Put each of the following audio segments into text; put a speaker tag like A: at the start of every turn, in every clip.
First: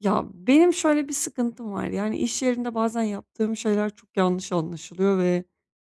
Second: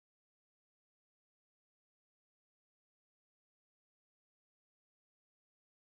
A: Ya, benim şöyle bir sıkıntım var. Yani, iş yerinde bazen yaptığım şeyler çok yanlış anlaşılıyor ve,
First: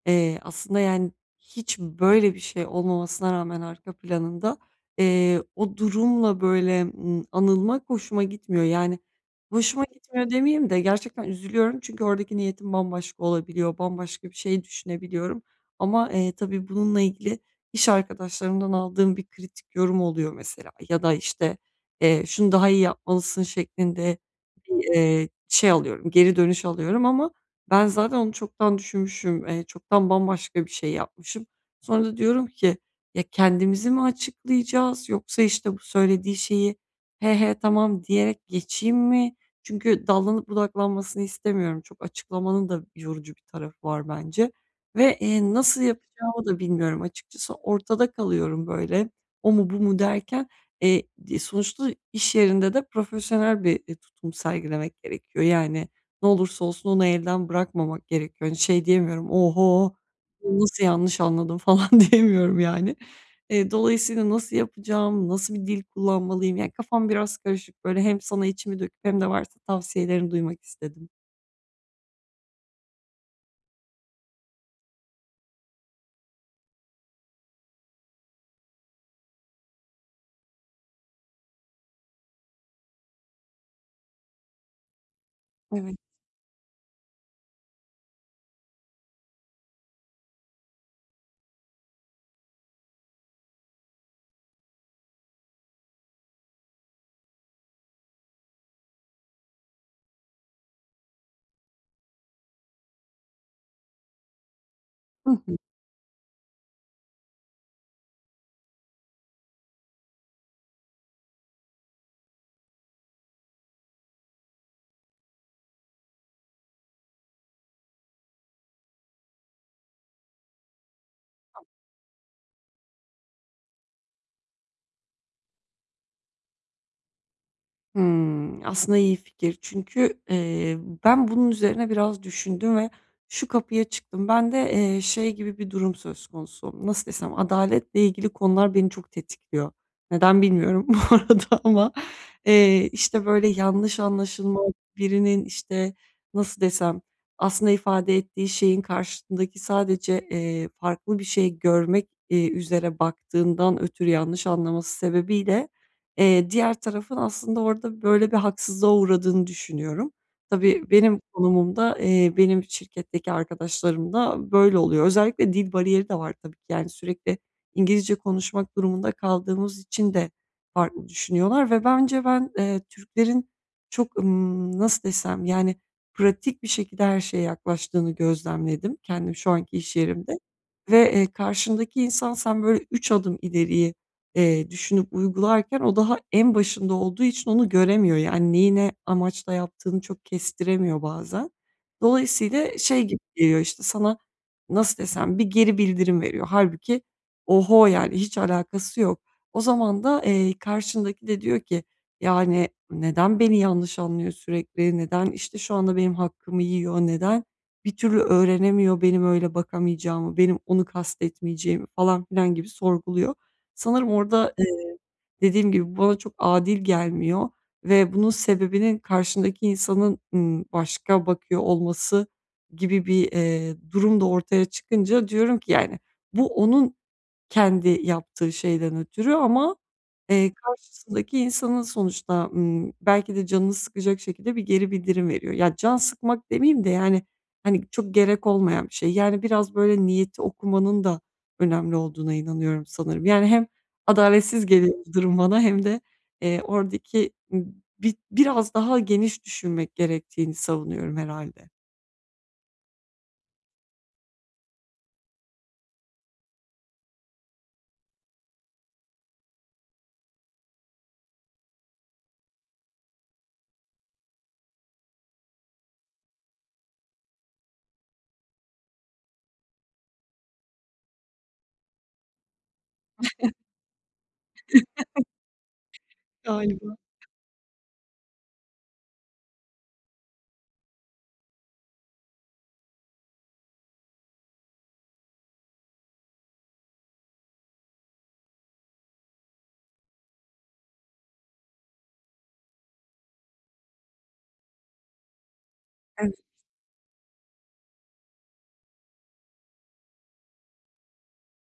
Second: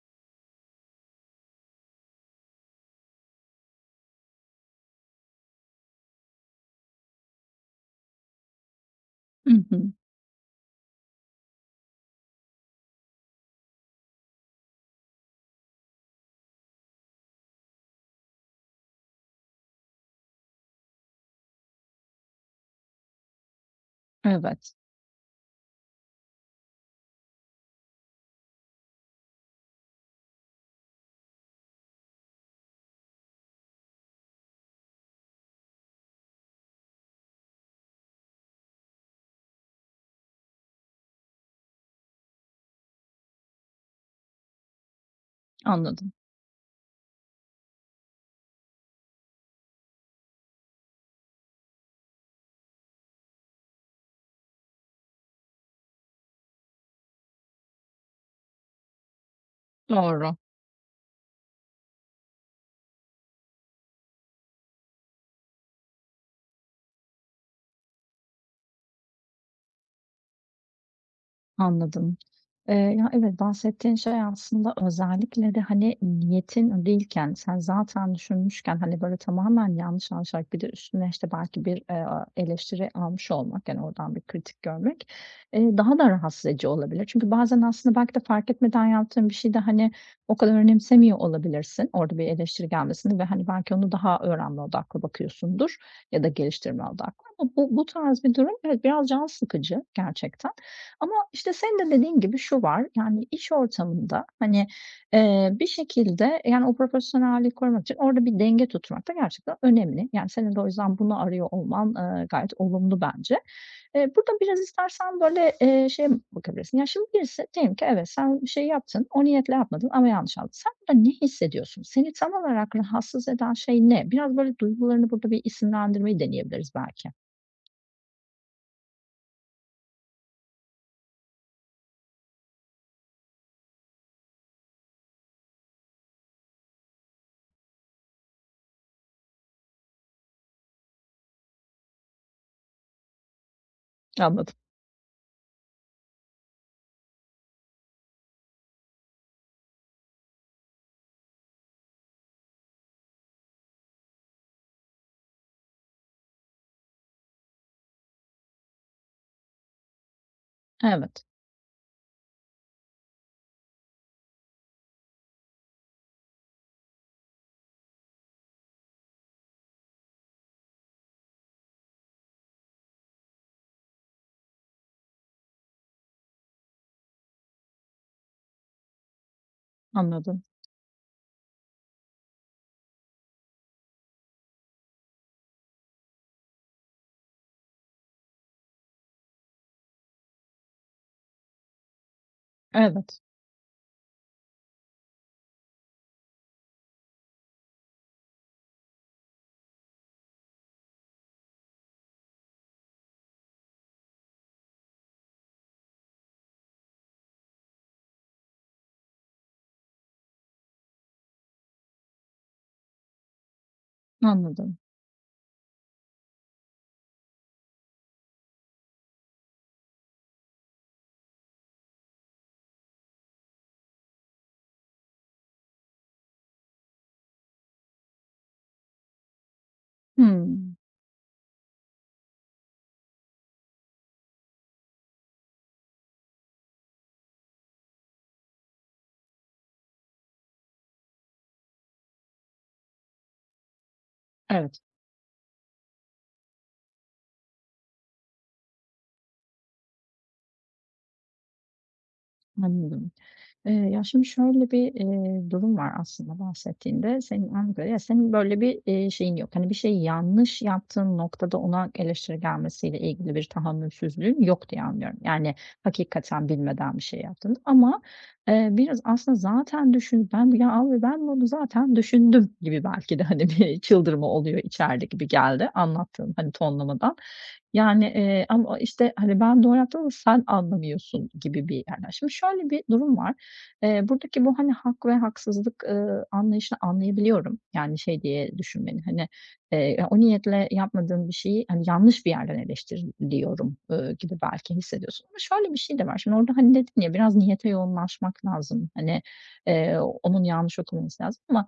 A: aslında, yani, hiç böyle bir şey olmamasına rağmen arka planında, o durumla, böyle, anılmak hoşuma gitmiyor. Yani,
B: Hı hı.
A: hoşuma gitmiyor demeyeyim de gerçekten üzülüyorum çünkü oradaki niyetim bambaşka olabiliyor, bambaşka bir şey düşünebiliyorum ama, tabii bununla ilgili iş arkadaşlarımdan aldığım bir kritik yorum oluyor mesela ya da, işte, şunu daha iyi yapmalısın şeklinde
B: Evet,
A: bir şey alıyorum, geri dönüş alıyorum ama ben zaten onu çoktan düşünmüşüm, çoktan bambaşka bir şey yapmışım. Sonra da diyorum ki, "Ya, kendimizi mi açıklayacağız yoksa, işte, bu söylediği şeyi, 'He he, tamam.' diyerek geçeyim mi?" Çünkü dallanıp budaklanmasını istemiyorum. Çok açıklamanın da yorucu bir tarafı var bence ve, nasıl
B: anladım.
A: yapacağımı da bilmiyorum açıkçası. Ortada kalıyorum böyle, o mu bu mu derken. Eee, sonuçta iş yerinde de profesyonel bir tutum sergilemek gerekiyor. Yani ne olursa olsun onu elden bırakmamak gerekiyor. Hani şey diyemiyorum, "Oho,
B: Doğru.
A: bunu nasıl yanlış anladım?" falan diyemiyorum yani. Dolayısıyla nasıl yapacağım, nasıl bir dil kullanmalıyım? Yani kafam biraz karışık böyle, hem sana içimi döküp hem de varsa tavsiyelerini duymak istedim.
B: Anladım. Ya, evet, bahsettiğin şey aslında özellikle de, hani, niyetin değilken, sen zaten düşünmüşken, hani, böyle tamamen yanlış anlaşılarak bir de üstüne, işte, belki bir, eleştiri almış olmak, yani, oradan bir kritik görmek,
A: Evet.
B: daha da rahatsız edici olabilir. Çünkü bazen aslında belki de fark etmeden yaptığın bir şeyi de, hani, o kadar önemsemiyor olabilirsin orada bir eleştiri gelmesini ve, hani, belki onu daha öğrenme odaklı bakıyorsundur ya da geliştirme odaklı ama bu tarz bir durum, evet, biraz can sıkıcı gerçekten. Ama, işte, senin de dediğin gibi şu var, yani, iş ortamında, hani,
A: Hı hı.
B: bir şekilde, yani, o profesyonelliği korumak için orada bir denge tutturmak da gerçekten önemli. Yani, senin de o yüzden bunu arıyor olman, gayet olumlu bence. Burada biraz istersen, böyle, şeye bakabilirsin. Ya, şimdi birisi diyelim ki evet, sen bir şey yaptın, o niyetle yapmadın ama yanlış aldın. Sen burada ne hissediyorsun? Seni tam olarak rahatsız eden şey ne? Biraz, böyle, duygularını burada bir isimlendirmeyi deneyebiliriz belki.
A: Hımm, aslında iyi fikir. Çünkü, ben bunun üzerine biraz düşündüm ve şu kapıya çıktım. Bende, şey gibi bir durum söz konusu. Nasıl desem, adaletle ilgili konular beni çok tetikliyor. Neden bilmiyorum bu arada ama, işte, böyle, yanlış
B: Anladım.
A: anlaşılma, birinin, işte, nasıl desem, aslında ifade ettiği şeyin karşındaki sadece, farklı bir şey görmek, üzere baktığından ötürü yanlış anlaması sebebiyle diğer tarafın aslında orada böyle bir haksızlığa uğradığını düşünüyorum. Tabii benim
B: Evet,
A: konumumda, benim şirketteki arkadaşlarım da böyle oluyor. Özellikle dil bariyeri de var, tabii ki. Yani sürekli İngilizce konuşmak durumunda kaldığımız için de farklı düşünüyorlar ve bence ben, Türklerin çok, nasıl desem, yani pratik bir şekilde her şeye yaklaştığını gözlemledim kendim şu anki iş yerimde
B: anladım.
A: ve, karşındaki insan sen böyle 3 adım ileriyi düşünüp uygularken o daha en başında olduğu için onu göremiyor. Yani neyi ne amaçla yaptığını çok kestiremiyor bazen. Dolayısıyla şey gibi
B: Evet,
A: geliyor, işte, sana nasıl desem, bir geri bildirim veriyor. Halbuki oho, yani hiç alakası yok. O zaman da, karşındaki de diyor ki, yani, "Neden beni yanlış anlıyor sürekli? Neden, işte, şu anda benim hakkımı yiyor? Neden bir türlü öğrenemiyor benim öyle bakamayacağımı, benim onu kastetmeyeceğimi?" falan filan gibi sorguluyor. Sanırım orada,
B: anladım.
A: dediğim gibi bu bana çok adil gelmiyor ve bunun sebebinin karşındaki insanın, başka bakıyor olması gibi bir durum da ortaya çıkınca diyorum ki yani bu onun kendi yaptığı şeyden ötürü ama,
B: Hmm,
A: karşısındaki insanın sonuçta, belki de canını sıkacak şekilde bir geri bildirim veriyor. Ya, can sıkmak demeyeyim de, yani, hani, çok gerek olmayan bir şey. Yani, biraz böyle niyeti okumanın da önemli olduğuna inanıyorum sanırım. Yani, hem adaletsiz
B: evet,
A: geliyor bu durum bana hem de, oradaki, biraz daha geniş düşünmek gerektiğini savunuyorum herhâlde.
B: anladım. Ya, şimdi şöyle bir, durum var aslında bahsettiğinde. Senin anladığım ya senin böyle bir, şeyin yok. Hani, bir şey yanlış yaptığın noktada ona eleştiri gelmesiyle ilgili bir tahammülsüzlüğün yok diye anlıyorum. Yani, hakikaten bilmeden bir şey yaptın ama, biraz aslında zaten düşün ben ya, abi, ben bunu zaten düşündüm gibi belki de, hani, bir çıldırma oluyor içeride gibi geldi anlattığın, hani,
A: Galiba.
B: tonlamadan. Yani, ama, işte, hani, ben doğru yaptım ama sen anlamıyorsun gibi bir yerden. Şimdi şöyle bir durum var. Buradaki bu, hani, hak ve haksızlık, anlayışını anlayabiliyorum. Yani, şey diye düşünmeni, hani, o niyetle yapmadığım bir şeyi, hani, yanlış bir yerden eleştiriliyorum, gibi belki hissediyorsun ama şöyle bir şey de var.
A: Evet.
B: Şimdi orada, hani, dedin ya, biraz niyete yoğunlaşmak lazım. Hani, onun yanlış okunması lazım ama,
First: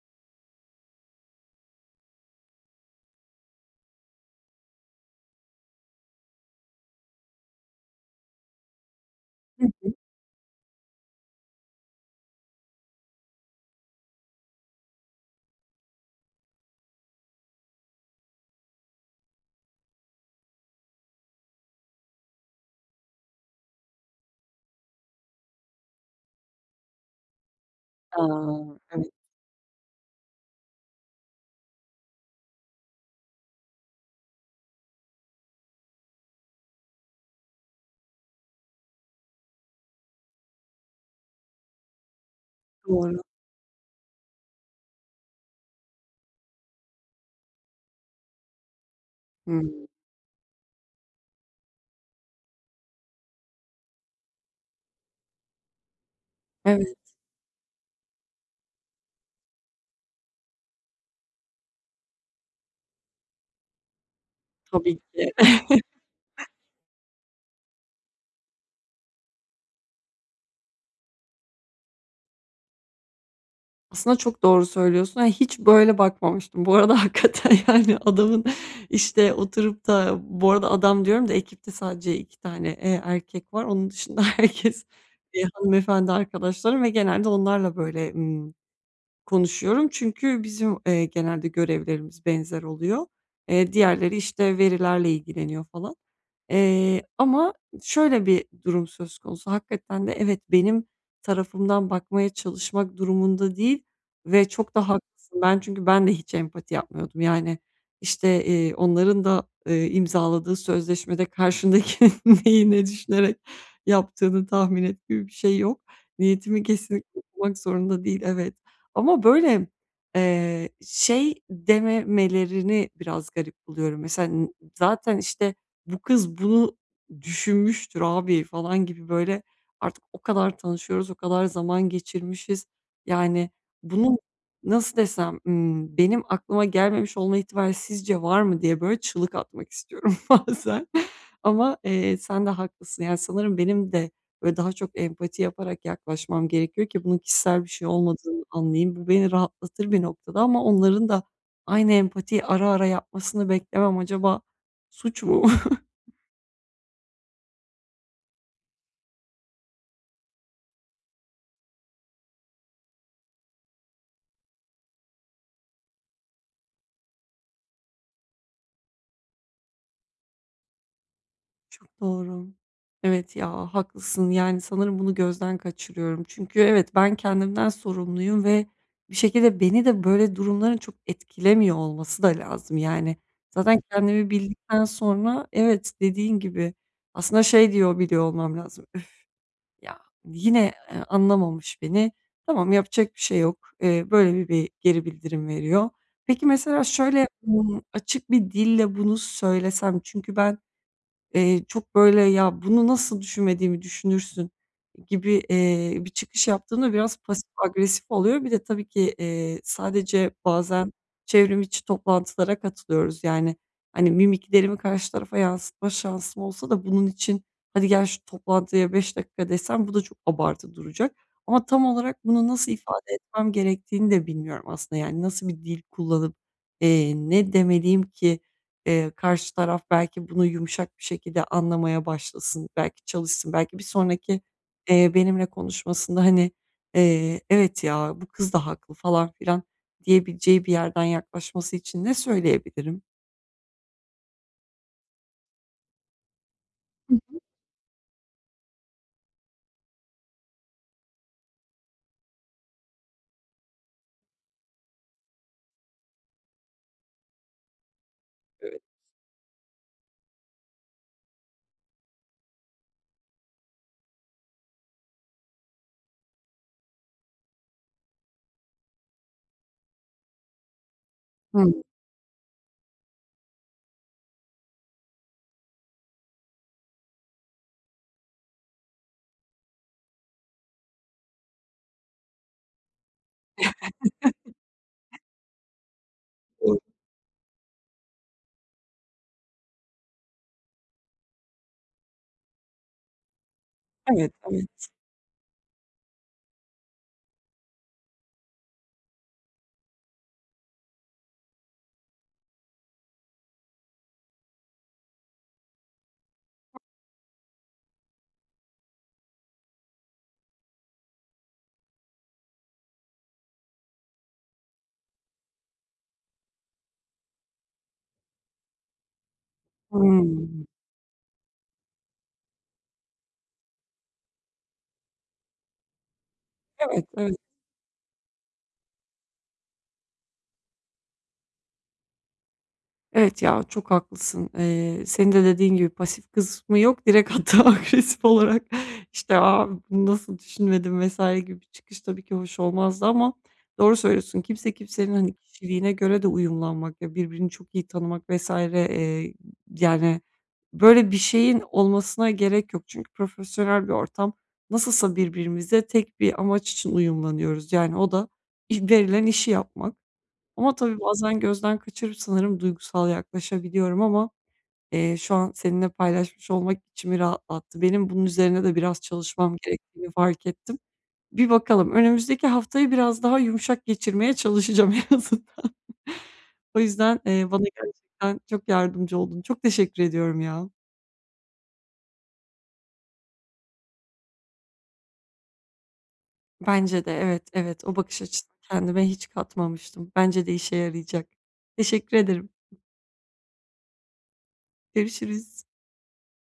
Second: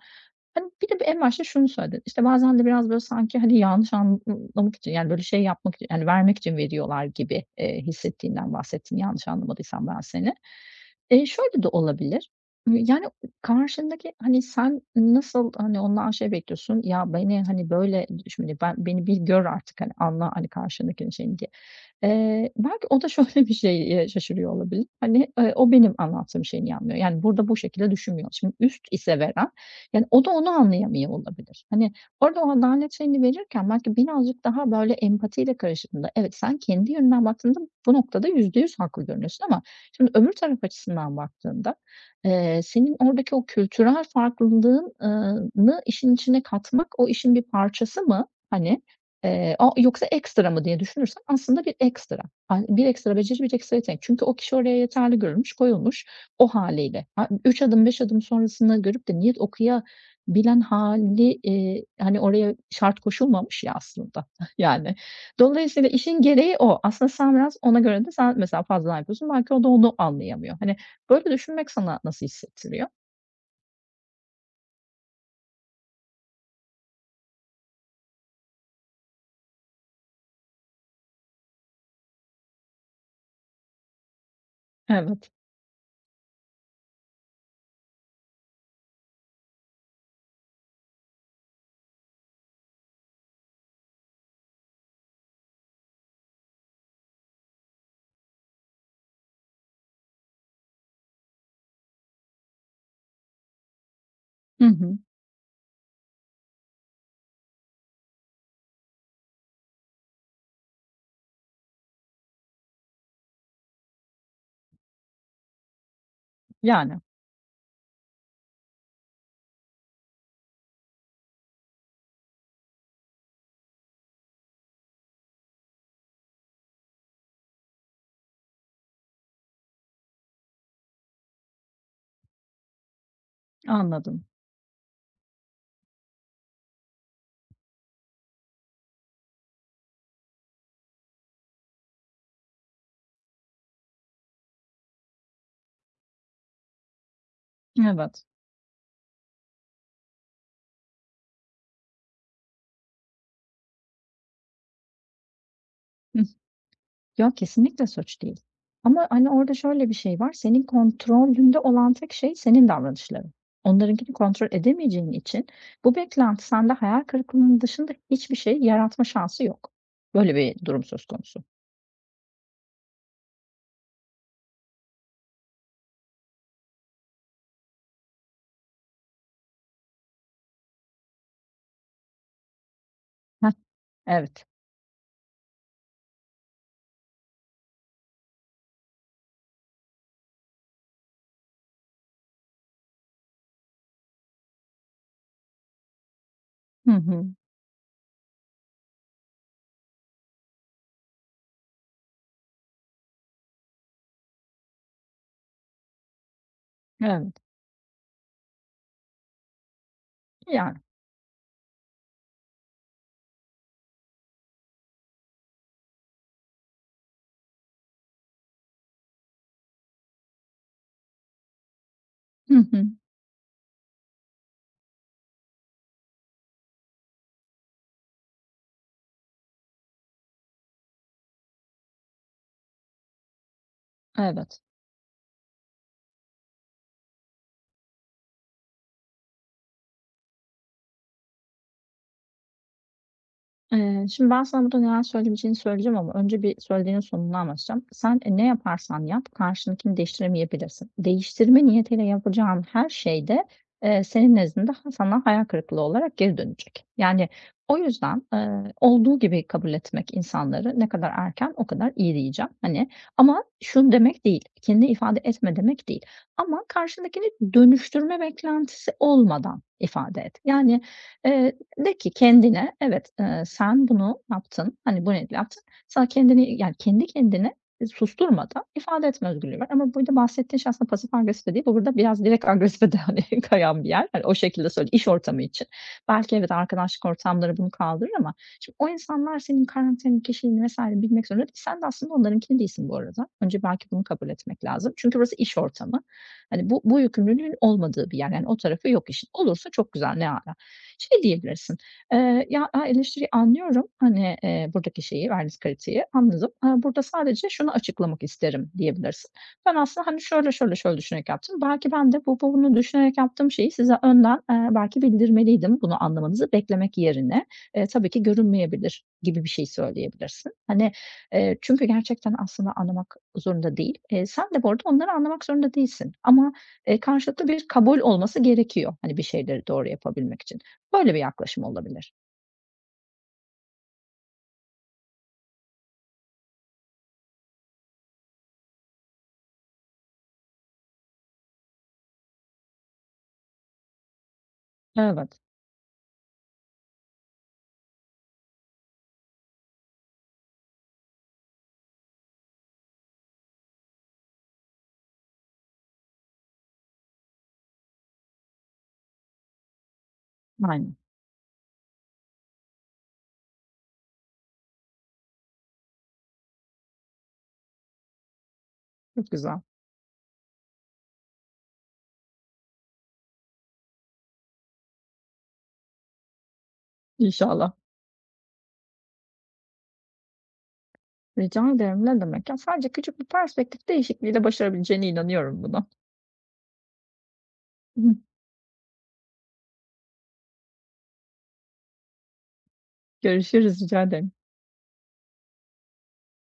B: hani, bir de en başta şunu söyledin. İşte, bazen de biraz, böyle, sanki, hani, yanlış anlamak için, yani, böyle, şey yapmak için, yani, vermek için veriyorlar gibi, hissettiğinden bahsettin yanlış
A: Hı hı.
B: anlamadıysam ben seni. Şöyle de olabilir. Yani, karşındaki, hani, sen nasıl, hani, ondan şey bekliyorsun, ya, beni, hani, böyle şimdi ben beni bir gör artık, hani, anla, hani, karşındakinin şeyini diye. Belki o da şöyle bir şeye şaşırıyor olabilir. Hani, o benim anlattığım şeyi niye anlıyor? Yani, burada bu şekilde
A: A!
B: düşünmüyor. Şimdi üst
A: Evet.
B: ise veren, yani, o da onu anlayamıyor olabilir. Hani, orada o adalet şeyini verirken belki birazcık daha böyle empatiyle karıştığında, evet, sen kendi yönünden baktığında bu noktada %100 haklı görünüyorsun ama şimdi öbür taraf açısından baktığında, senin
A: Doğru.
B: oradaki o kültürel farklılığın nı işin içine katmak o işin bir parçası mı, hani, o
A: Hımm.
B: yoksa ekstra mı diye düşünürsen aslında bir ekstra. Bir ekstra beceri, bir ekstra yetenek. Çünkü o kişi oraya yeterli görülmüş, koyulmuş o
A: Evet,
B: hâliyle. 3 adım, 5 adım sonrasını görüp de niyet okuyabilen hâli, hani, oraya şart koşulmamış ya aslında yani.
A: tabii ki.
B: Dolayısıyla işin gereği o. Aslında sen biraz ona göre de sen mesela fazladan yapıyorsun. Belki o da onu anlayamıyor. Hani, böyle düşünmek sana nasıl hissettiriyor?
A: Aslında çok doğru söylüyorsun. Yani, hiç böyle bakmamıştım. Bu arada hakikaten, yani, adamın, işte, oturup da bu arada adam diyorum da ekipte sadece iki tane erkek var. Onun dışında herkes,
B: Evet.
A: hanımefendi arkadaşlarım ve genelde onlarla böyle, konuşuyorum çünkü bizim, genelde görevlerimiz benzer oluyor. Diğerleri, işte, verilerle ilgileniyor falan. Ama şöyle bir durum söz konusu, hakikaten de evet, benim tarafımdan bakmaya çalışmak durumunda değil ve
B: Hı
A: çok da
B: hı.
A: haklısın. Ben çünkü ben de hiç empati yapmıyordum. Yani, işte, onların da, imzaladığı sözleşmede karşındaki neyi ne düşünerek yaptığını tahmin et gibi bir şey yok. Niyetimi
B: Yani,
A: kesinlikle okumak zorunda değil, evet. Ama böyle, şey dememelerini biraz garip buluyorum. Mesela zaten, işte, "Bu kız bunu düşünmüştür abi." falan gibi böyle artık o kadar tanışıyoruz, o kadar zaman geçirmişiz. Yani bunun
B: anladım.
A: nasıl desem, benim aklıma gelmemiş olma ihtimali sizce var mı diye böyle çığlık atmak istiyorum bazen. Ama, sen de haklısın. Yani sanırım benim de böyle daha çok empati yaparak yaklaşmam gerekiyor ki bunun kişisel bir şey
B: Evet.
A: olmadığını anlayayım. Bu beni rahatlatır bir noktada ama onların da aynı empatiyi ara ara yapmasını beklemem acaba suç mu?
B: Ya, kesinlikle suç değil. Ama, hani, orada şöyle bir şey var, senin kontrolünde olan tek şey senin davranışların. Onlarınkini kontrol edemeyeceğin için bu beklenti sende hayal kırıklığının dışında hiçbir şey yaratma şansı yok. Böyle bir durum söz konusu.
A: Çok doğru. Evet ya, haklısın. Yani sanırım bunu gözden kaçırıyorum. Çünkü evet, ben kendimden sorumluyum ve bir şekilde beni de böyle durumların çok etkilemiyor olması da lazım yani.
B: Heh,
A: Zaten kendimi
B: evet.
A: bildikten sonra evet, dediğin gibi aslında şey diyor biliyor olmam lazım. "Üf ya, yine, anlamamış beni. Tamam, yapacak bir şey yok." Böyle bir geri bildirim veriyor. Peki mesela
B: Hı hı.
A: şöyle, açık bir dille bunu söylesem çünkü ben çok böyle, "Ya, bunu nasıl düşünmediğimi düşünürsün?" gibi bir çıkış yaptığında biraz
B: Evet.
A: pasif agresif oluyor. Bir de tabii ki, sadece
B: Yani.
A: bazen çevrim içi toplantılara katılıyoruz. Yani, hani, mimiklerimi karşı tarafa yansıtma şansım olsa da bunun için, "Hadi gel şu toplantıya 5 dakika." desem bu da çok abartı duracak. Ama tam olarak bunu
B: Hı
A: nasıl
B: hı.
A: ifade etmem gerektiğini de bilmiyorum aslında. Yani, nasıl bir dil kullanıp, ne demeliyim ki karşı taraf belki bunu yumuşak bir şekilde anlamaya başlasın, belki çalışsın, belki bir sonraki,
B: Evet.
A: benimle konuşmasında, hani, "Evet ya, bu kız da haklı." falan filan diyebileceği bir yerden yaklaşması için ne söyleyebilirim?
B: Şimdi ben sana burada neler söyleyebileceğini söyleyeceğim ama önce bir söylediğinin sonunu anlatacağım. Sen, ne yaparsan yap karşındakini değiştiremeyebilirsin. Değiştirme niyetiyle yapacağın her şeyde senin nezdinde ha sana hayal kırıklığı olarak geri dönecek. Yani, o yüzden,
A: Evet.
B: olduğu gibi kabul etmek insanları ne kadar erken o kadar iyi diyeceğim. Hani, ama şu demek değil, kendini ifade etme demek değil ama karşındakini dönüştürme beklentisi olmadan ifade et. Yani, e,
A: Hıı.
B: de ki kendine, evet, sen bunu yaptın, hani, bu nedir yaptın. Sana kendini, yani, kendi kendine susturmadan ifade etme özgürlüğü var ama burada bahsettiğin şey aslında pasif agresif de değil. Bu burada biraz direkt agresife de, hani, kayan bir yer. Hani, o şekilde söyle iş ortamı için. Belki evet, arkadaşlık ortamları bunu kaldırır ama şimdi o insanlar senin karakterini, kişiliğini vs. bilmek zorunda değil. Sen de aslında onlarınki değilsin bu arada. Önce belki bunu kabul
A: Evet,
B: etmek
A: evet.
B: lazım. Çünkü burası iş ortamı. Hani, bu yükümlülüğün olmadığı bir yer. Yani, o tarafı yok işin. Olursa çok güzel, ne âlâ. Şey diyebilirsin, "Ya, eleştiriyi anlıyorum, hani, buradaki şeyi, verdiğiniz kritiği anladım. Burada sadece şunu açıklamak isterim." diyebilirsin. "Ben aslında, hani, şöyle, şöyle, şöyle düşünerek yaptım. Belki ben de bunu düşünerek yaptığım şeyi size önden, belki bildirmeliydim. Bunu anlamanızı beklemek yerine, tabii ki görünmeyebilir." gibi bir şey söyleyebilirsin.
A: Hımm.
B: Hani, çünkü gerçekten aslında anlamak zorunda değil. Sen de bu arada onları anlamak zorunda değilsin ama,
A: Evet, evet.
B: karşılıklı bir kabul olması gerekiyor, hani, bir şeyleri doğru yapabilmek için. Böyle bir yaklaşım olabilir.
A: Evet ya, çok haklısın. Senin de dediğin gibi pasif kısmı yok. Direkt hatta agresif olarak, işte, "A, bunu nasıl düşünmedim?" vesaire gibi bir çıkış tabii ki hoş olmazdı ama doğru söylüyorsun. Kimse kimsenin, hani,
B: Evet,
A: kişiliğine göre de uyumlanmak ya birbirini çok iyi tanımak vesaire yani, böyle bir şeyin olmasına gerek yok. Çünkü profesyonel bir ortam. Nasılsa birbirimize tek bir amaç için uyumlanıyoruz. Yani o da verilen işi yapmak. Ama
B: aynen.
A: tabii bazen gözden kaçırıp sanırım duygusal yaklaşabiliyorum ama, şu an seninle paylaşmış olmak içimi rahatlattı. Benim bunun üzerine de biraz
B: Çok
A: çalışmam
B: güzel.
A: gerektiğini fark ettim. Bir bakalım, önümüzdeki haftayı biraz daha yumuşak geçirmeye çalışacağım en azından. O yüzden, bana
B: İnşallah.
A: gerçekten çok yardımcı oldun. Çok teşekkür ediyorum ya.
B: Rica ederim, ne demek. Ya, sadece küçük bir perspektif değişikliğiyle başarabileceğine inanıyorum bunu.
A: Bence de evet, evet. O bakış açısını kendime hiç katmamıştım. Bence de işe yarayacak. Teşekkür ederim.
B: Görüşürüz, rica ederim.
A: Görüşürüz.